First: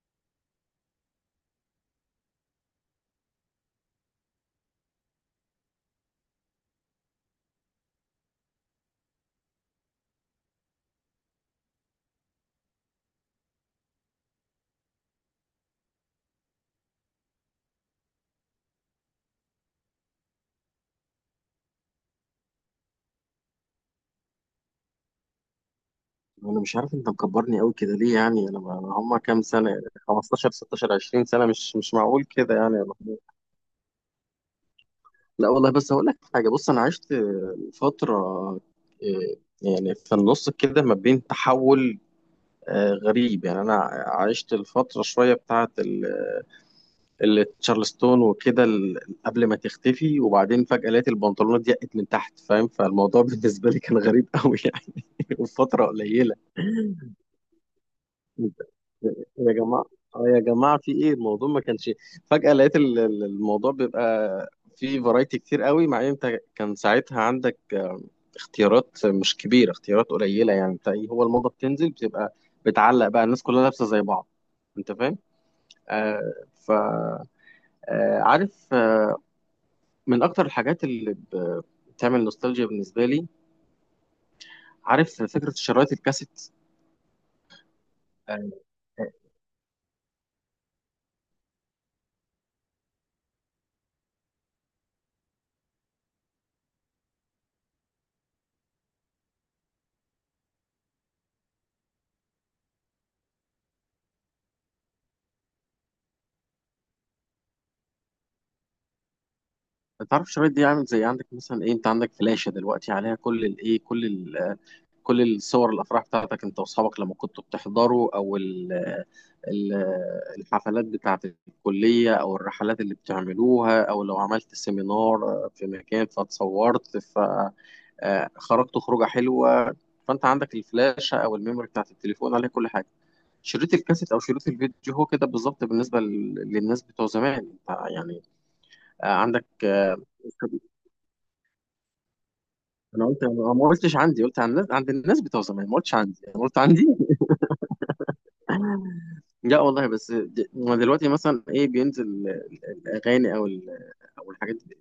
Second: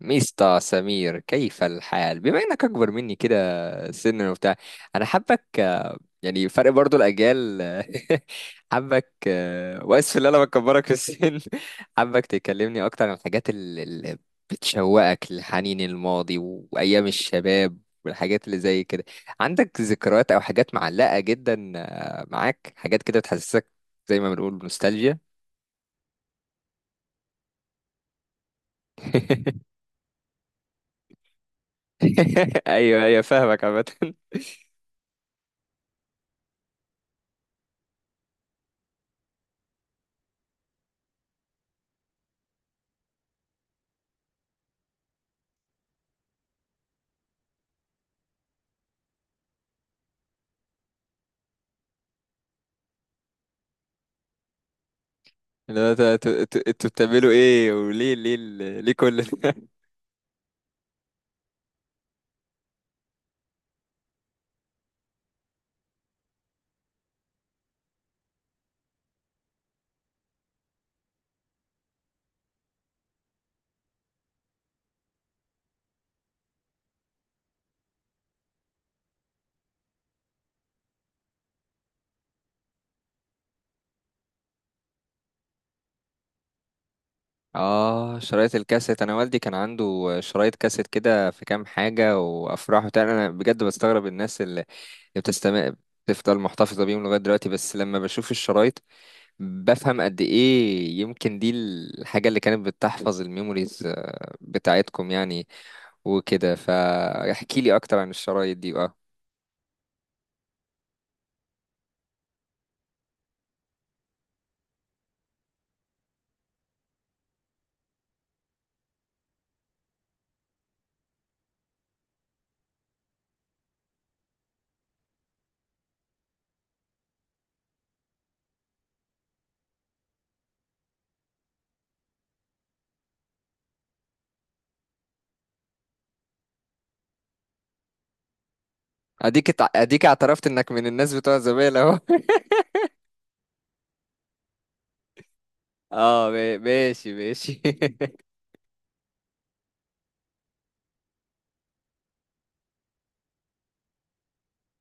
ميستا سمير، كيف الحال؟ بما انك اكبر مني كده سنا وبتاع، انا حابك. يعني فرق برضو الاجيال. حابك واسف ان انا بكبرك في السن. حابك تكلمني اكتر عن الحاجات اللي بتشوقك لحنين الماضي وايام الشباب والحاجات اللي زي كده. عندك ذكريات او حاجات معلقة جدا؟ معاك حاجات كده بتحسسك زي ما بنقول بنوستالجيا؟ انا مش عارف انت مكبرني قوي كده ليه يعني انا هم كام سنه يعني 15 16 20 سنه مش معقول كده يعني. ايوه ايوه، فاهمك عامة. لا والله بس هقول لك حاجه، بص انا عشت فتره، آه، يعني في النص كده ما بين تحول، غريب يعني. انا عشت الفتره شويه بتاعه تشارلستون وكده قبل ما تختفي، وبعدين فجاه لقيت البنطلونات ضيقت من تحت، فاهم؟ فالموضوع بالنسبه لي كان غريب قوي يعني. اللي هو وفتره انتوا قليله انتوا- انتوا- انتوا بتعملوا ايه؟ وليه ليه كل يا ده؟ جماعة، اه يا جماعة في ايه الموضوع؟ ما كانش فجأة لقيت الموضوع بيبقى فيه فرايتي كتير قوي، مع ان انت كان ساعتها عندك اختيارات مش كبيرة، اختيارات قليلة يعني. انت ايه هو الموضة بتنزل بتبقى بتعلق بقى الناس كلها لابسة زي بعض، انت فاهم؟ آه ف آه عارف آه، من اكتر الحاجات اللي بتعمل نوستالجيا بالنسبة لي، عارف فكرة شرايط الكاسيت؟ اه، آه آه، شرايط الكاسيت. انا والدي كان عنده شرايط كاسيت كده في كام حاجه وافراح وبتاع. انا بجد بستغرب الناس اللي بتستمع، بتفضل محتفظه بيهم لغايه دلوقتي. بس لما بشوف الشرايط بفهم قد ايه يمكن دي الحاجه اللي كانت بتحفظ الميموريز بتاعتكم يعني. وكده فاحكي لي اكتر عن الشرايط دي بقى. تعرف الشرايط دي عامل زي عندك مثلا ايه، انت عندك فلاشة دلوقتي عليها كل الايه كل ال كل الصور، الافراح بتاعتك انت واصحابك لما كنتوا بتحضروا، او ال ال الحفلات بتاعت الكلية، او الرحلات اللي بتعملوها، او لو عملت سيمينار في مكان فاتصورت فخرجت خروجة حلوة. فانت عندك الفلاشة او الميموري بتاعت التليفون عليها كل حاجة. شريط الكاسيت او شريط الفيديو هو كده بالظبط بالنسبه للناس بتوع زمان، انت يعني عندك اديك اعترفت انك من الناس بتوع زمان اهو. انا قلت انا ما قلتش عندي، قلت عن الناس، عند الناس بتوع زمان، ما قلتش عندي، اه، انا قلت عندي. ماشي ماشي. لا والله بس ما دلوقتي مثلا ايه بينزل الاغاني او او الحاجات دي،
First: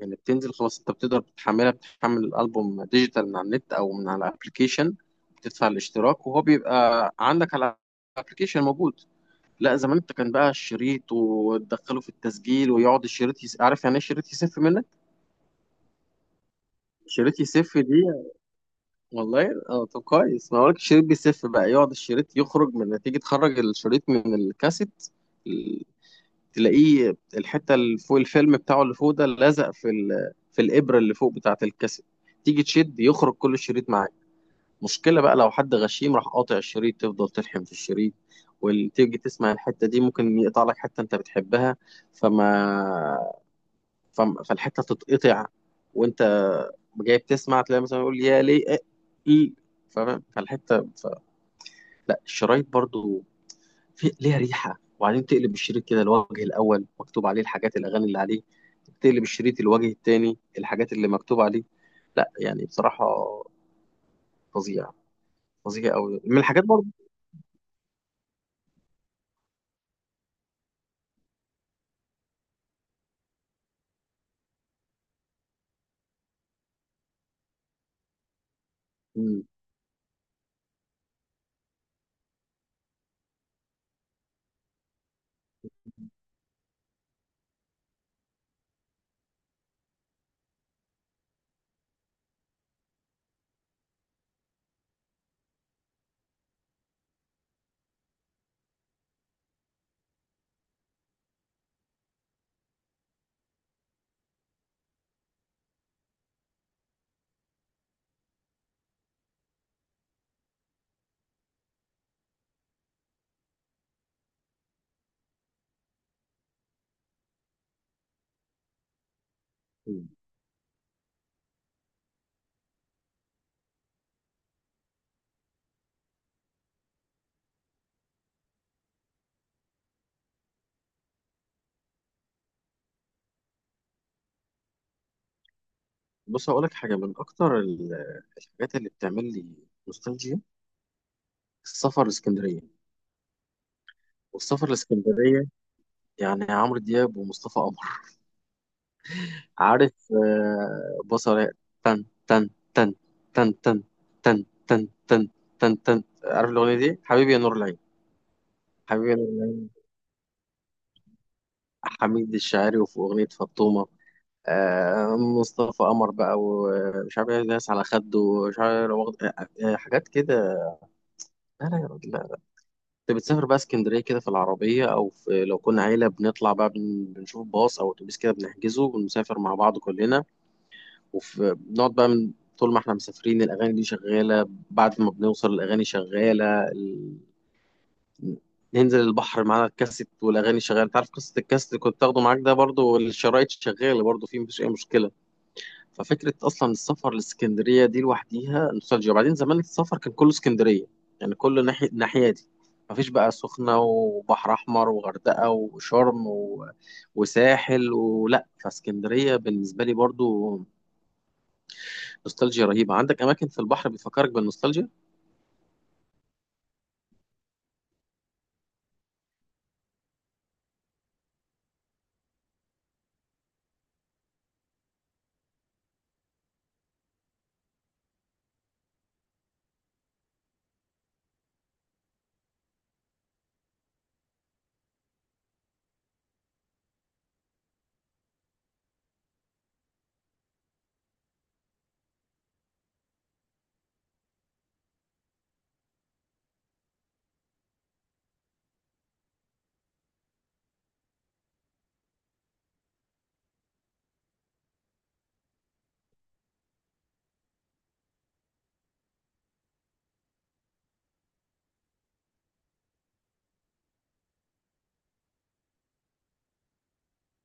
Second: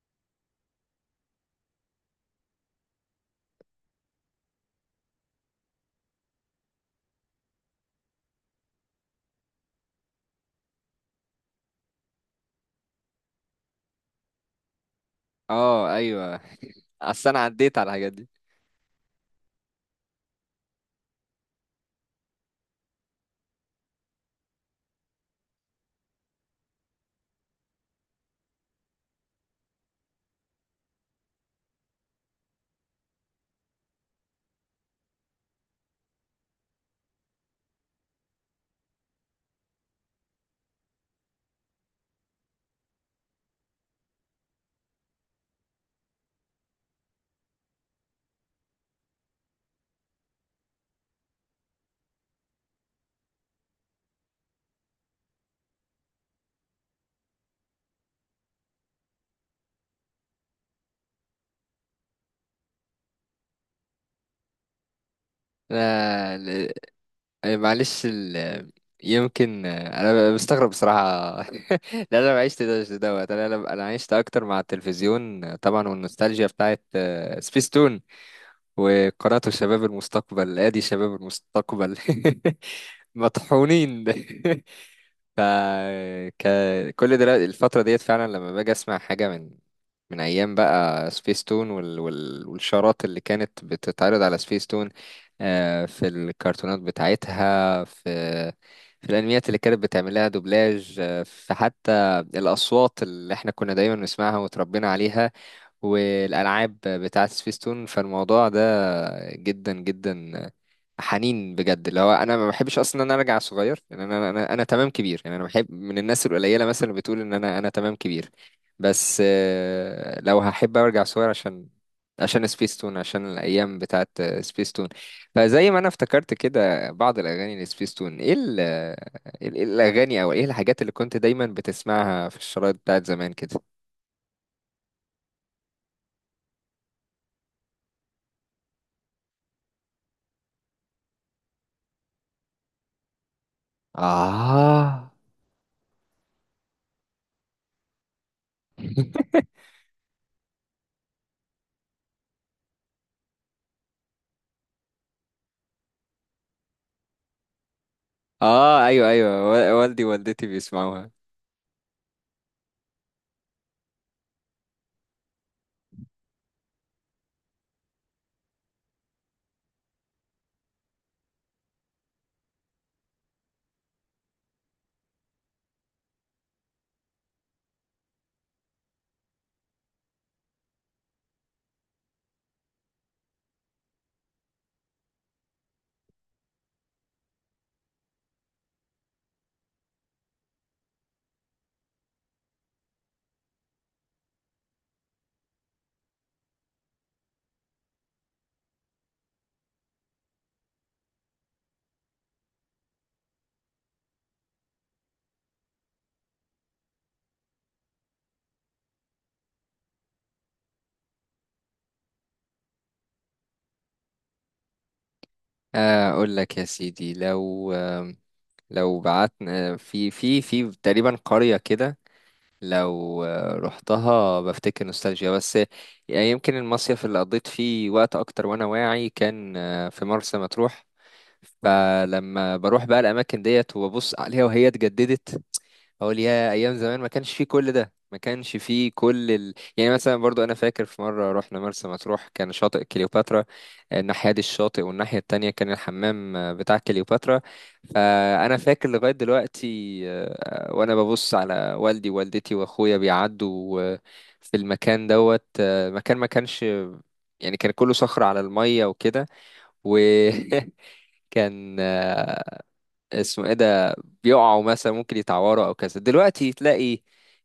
يعني بتنزل خلاص، انت بتقدر تحملها، بتحمل الالبوم ديجيتال من على النت او من على الابلكيشن، بتدفع الاشتراك وهو بيبقى عندك على الابلكيشن موجود. لا زمان انت كان بقى الشريط وتدخله في التسجيل ويقعد الشريط يس... عارف يعني ايه شريط يسف منك؟ اه ايوه، اصل انا شريط عديت يسف على دي الحاجات دي. والله. اه طب كويس، ما هو لك الشريط بيسف بقى، يقعد الشريط يخرج من، تيجي تخرج الشريط من الكاسيت، ال- تلاقيه الحته اللي فوق الفيلم بتاعه اللي فوق ده لازق في ال... في الابره اللي فوق بتاعه الكاسيت، تيجي تشد يخرج كل الشريط معاك. مشكله بقى لو حد غشيم راح قاطع الشريط، تفضل تلحم في الشريط، وتيجي تسمع الحته دي ممكن يقطع لك حته انت بتحبها. فما فالحته تتقطع، وانت جاي بتسمع تلاقي مثلا يقول يا ليه إيه إيه. فاهم فالحته ف... لا الشرايط برضو في ليها ريحه. وبعدين تقلب الشريط كده، الوجه الاول مكتوب عليه الحاجات الاغاني اللي عليه، تقلب الشريط الوجه التاني الحاجات اللي مكتوب عليه. لا يعني بصراحه فظيع، فظيع قوي لا من الحاجات ل- برضو. معلش يمكن انا مستغرب بصراحه. لا، انا ما عشت ده دوت. انا انا أنا عشت اكتر مع التلفزيون طبعا، والنوستالجيا بتاعت سبيستون وقناه مم. شباب المستقبل. ادي شباب المستقبل. مطحونين. ف ك... كل دلوقتي الفترة ديت، فعلا لما باجي اسمع حاجة من ايام بقى سبيس تون والشارات اللي كانت بتتعرض على سبيس تون، في الكرتونات بتاعتها، في في الانميات اللي كانت بتعمل لها دوبلاج، في حتى الاصوات اللي احنا كنا دايما نسمعها وتربينا عليها، والالعاب بتاعت سبيس تون. فالموضوع ده جدا جدا حنين بجد. اللي هو انا ما بحبش اصلا ان انا ارجع صغير، يعني انا تمام كبير. يعني انا بحب من الناس القليله مثلا اللي بتقول ان انا تمام كبير. بس مم. لو هحب ارجع صغير عشان عشان سبيستون، عشان الايام بتاعت سبيستون. فزي ما انا افتكرت كده بعض الاغاني لسبيستون، ايه ال- إيه ال- إيه الاغاني او ايه الحاجات اللي كنت دايما بتسمعها في الشرايط بتاعت زمان كده؟ بص هقول لك حاجه، من اكتر الحاجات اللي بتعمل لي نوستالجيا، السفر لاسكندريه. والسفر اه. لاسكندريه يعني عمرو دياب ومصطفى قمر، عارف بصرة، تن تن تن، تن تن، تن تن تن، تن تن، عارف الأغنية دي؟ حبيبي يا نور العين، اه ايوه حبيبي يا نور ايوه، العين. والدي ووالدتي بيسمعوها. حميد الشاعري، وفي أغنية فطومة، مصطفى قمر بقى، ومش عارف ايه ناس على خده، ومش عارف إيه، لو حاجات كده. لا يا راجل لا. انت بتسافر بقى اسكندريه كده في العربيه، او في لو كنا عيله بنطلع بقى، بنشوف باص او اتوبيس كده بنحجزه ونسافر مع بعض كلنا. وبنقعد بقى من، طول ما احنا مسافرين الأغاني دي شغالة، بعد ما بنوصل الأغاني شغالة ال... ننزل البحر معانا الكاسيت والأغاني شغالة. انت عارف قصة الكاسيت اللي كنت تاخده معاك ده، برضو الشرايط شغالة برضو، فيه مفيش أي مشكلة. ففكرة أصلا السفر لإسكندرية دي لوحديها نوستالجيا. وبعدين زمان السفر كان كله إسكندرية، يعني كله ناحية الناحية دي، مفيش بقى سخنة وبحر أحمر وغردقة وشرم و... وساحل ولا، فاسكندرية بالنسبة لي برضو نوستالجيا رهيبة. عندك أماكن في البحر بتفكرك بالنوستالجيا؟ اقول لك يا سيدي، لو لو بعتنا في في تقريبا قرية كده، لو رحتها بفتكر نوستالجيا. بس يعني يمكن المصيف اللي قضيت فيه وقت اكتر وانا واعي كان في مرسى مطروح. فلما بروح بقى الاماكن ديت وببص عليها وهي اتجددت، اقول يا ايام زمان، ما كانش فيه كل ده، ما كانش فيه يعني مثلا، برضو انا فاكر في مره رحنا مرسى مطروح كان شاطئ كليوباترا، الناحيه دي الشاطئ، والناحيه التانية كان الحمام بتاع كليوباترا. فانا فاكر لغايه دلوقتي وانا ببص على والدي ووالدتي واخويا بيعدوا في المكان دوت. مكان ما كانش، يعني كان كله صخر على الميه وكده. وكان اسمه ايه ده، بيقعوا مثلا ممكن يتعوروا او كذا. دلوقتي تلاقي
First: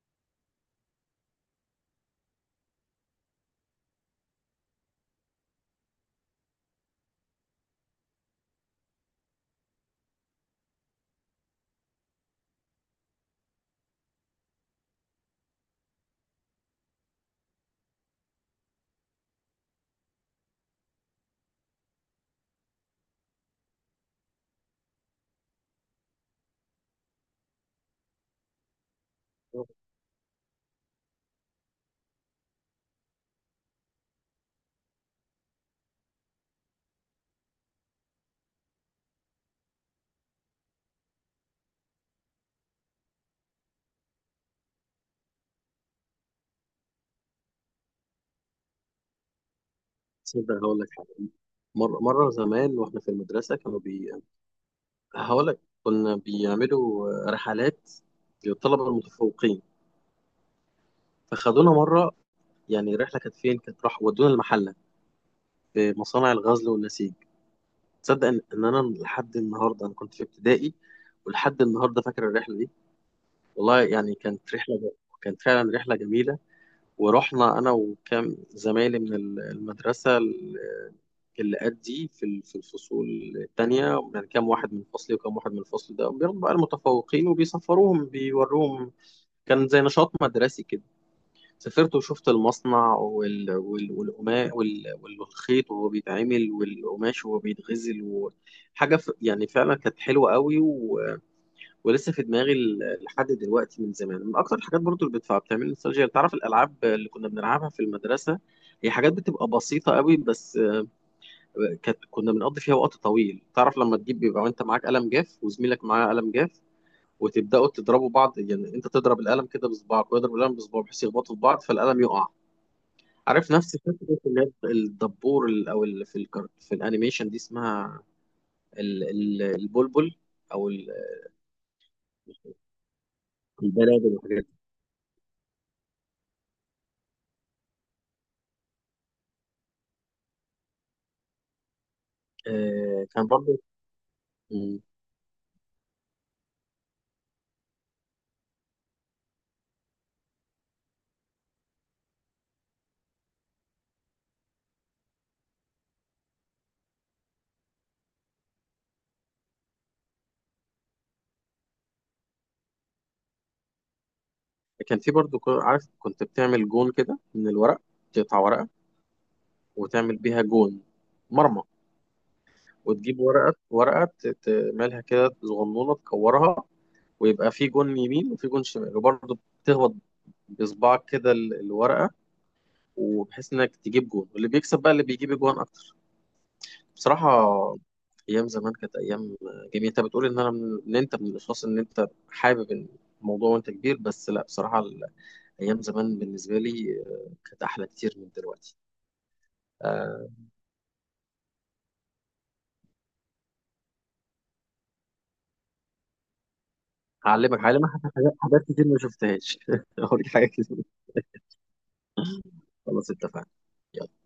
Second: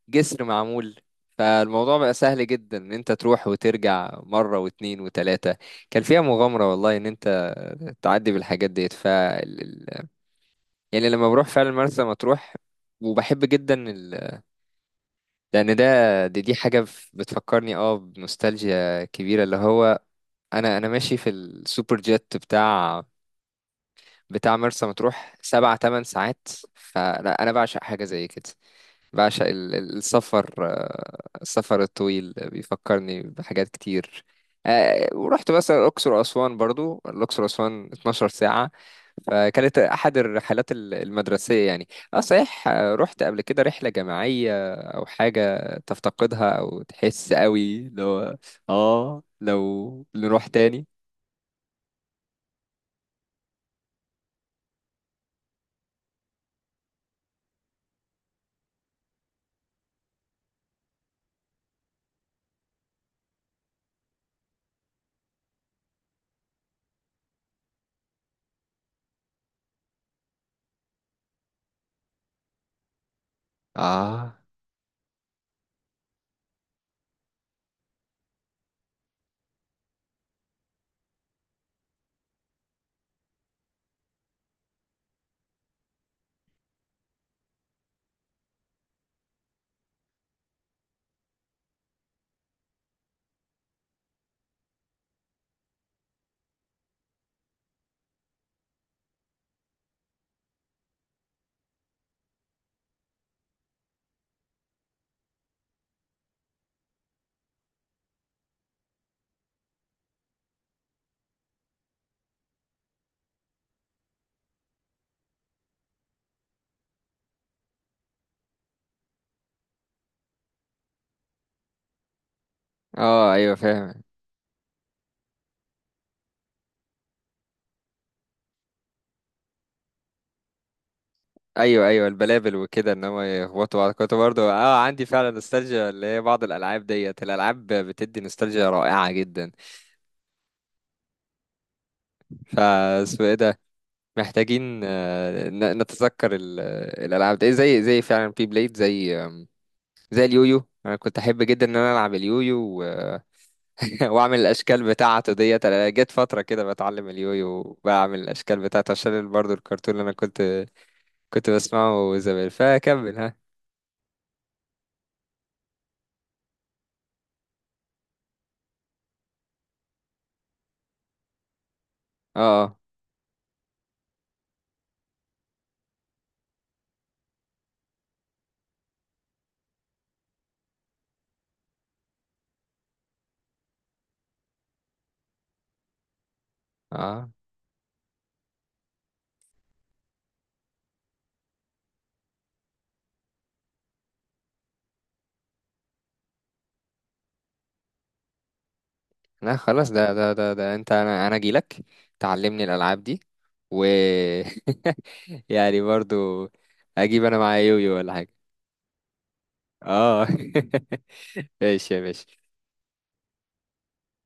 جسر معمول، فالموضوع بقى سهل جدا ان انت تروح وترجع مرة واتنين وتلاتة. كان فيها مغامرة والله ان انت تعدي بالحاجات ديت. يعني لما بروح فعلا مرسى مطروح وبحب جدا لان ده، دي حاجة بتفكرني اه بنوستالجيا كبيرة. اللي هو انا انا ماشي في السوبر جيت بتاع بتاع مرسى مطروح سبع تمن ساعات. فلا، انا بعشق حاجه زي كده. بعشق السفر. السفر الطويل بيفكرني بحاجات كتير. ورحت مثلا الأقصر وأسوان، برضو الأقصر وأسوان 12 ساعة. فكانت أحد الرحلات المدرسية يعني. أه صحيح، رحت قبل كده رحلة جماعية أو حاجة تفتقدها أو تحس قوي اللي هو آه لو نروح تصدق هقول تاني؟ لك حاجة، مرة زمان وإحنا في المدرسة كانوا هقول لك كنا بيعملوا رحلات للطلبة المتفوقين، فخدونا مرة، يعني الرحلة كانت فين؟ كانت راح ودونا المحلة، في مصانع الغزل والنسيج. تصدق إن أنا لحد النهاردة، أنا كنت في ابتدائي، ولحد النهاردة فاكر الرحلة دي. والله يعني آه. كانت رحلة، كانت فعلا رحلة جميلة. ورحنا انا وكام زمايلي من المدرسه اللي قد دي، في في الفصول التانية، يعني كام واحد من فصلي وكام واحد من الفصل ده بياخدوا بقى المتفوقين وبيسفروهم بيوروهم. كان زي نشاط مدرسي كده. سافرت وشفت المصنع وال... وال... والقماش وال... والخيط وهو بيتعمل، والقماش وهو بيتغزل، وحاجة ف... يعني فعلا كانت حلوة قوي. ولسه في دماغي لحد دلوقتي، من زمان، من اكتر الحاجات برضو اللي بتعمل لي نوستالجيا، تعرف الالعاب اللي كنا بنلعبها في المدرسه، هي حاجات بتبقى بسيطه قوي بس آه، كانت كنا بنقضي فيها وقت طويل. تعرف لما تجيب بيبقى وانت معاك قلم جاف وزميلك معاه قلم جاف، وتبداوا تضربوا بعض، يعني انت تضرب القلم كده بصباعك ويضرب القلم بصباعه، بحيث يخبطوا في بعض فالقلم يقع. آه عارف أيوة، نفس فكره فاهم. اللي هي الدبور في في الانيميشن دي، اسمها البلبل او ال- ايوه ايوه، البلابل وكده، ان هم يخبطوا بعض. البلابل كنت برضه والحاجات دي. اه عندي فعلا نوستالجيا اللي هي بعض الالعاب ديت. الالعاب بتدي نوستالجيا رائعه جدا. آه، فاسمه كان ايه ده؟ برضه محتاجين نتذكر الالعاب دي زي زي فعلا بي بليد، زي زي اليويو. انا كنت احب جدا ان انا العب اليويو واعمل الاشكال بتاعته ديت. انا جت فتره كده بتعلم اليويو وبعمل الاشكال بتاعته عشان برضه الكرتون اللي انا كنت بسمعه زمان. فكمل ها. كان في برضو عارف كنت بتعمل جون كده من الورق، تقطع ورقة وتعمل بيها جون، مرمى، اه. وتجيب ورقة تعملها كده صغنونة تكورها، ويبقى في جون يمين وفي جون شمال، وبرضو بتخبط بصباعك كده الورقة، وبحيث انك تجيب جون، واللي بيكسب بقى اللي بيجيب جون اكتر. اه بصراحة ايام زمان كانت ايام جميلة. انت بتقول ان انا من... ان انت من الاشخاص ان انت حابب الموضوع وانت كبير، بس لا بصراحة ايام زمان بالنسبه لي كانت احلى كتير من دلوقتي. لا خلاص ده أه ده، انت انا انا اجيلك تعلمني الالعاب دي و يعني برضو اجيب انا هعلمك، معايا هعلمك يويو ولا حاجه؟ حاجات، حاجات كتير ما شفتهاش. اه. اوريك حاجات كتير. ماشي يا باشا. خلاص اتفقنا. يلا.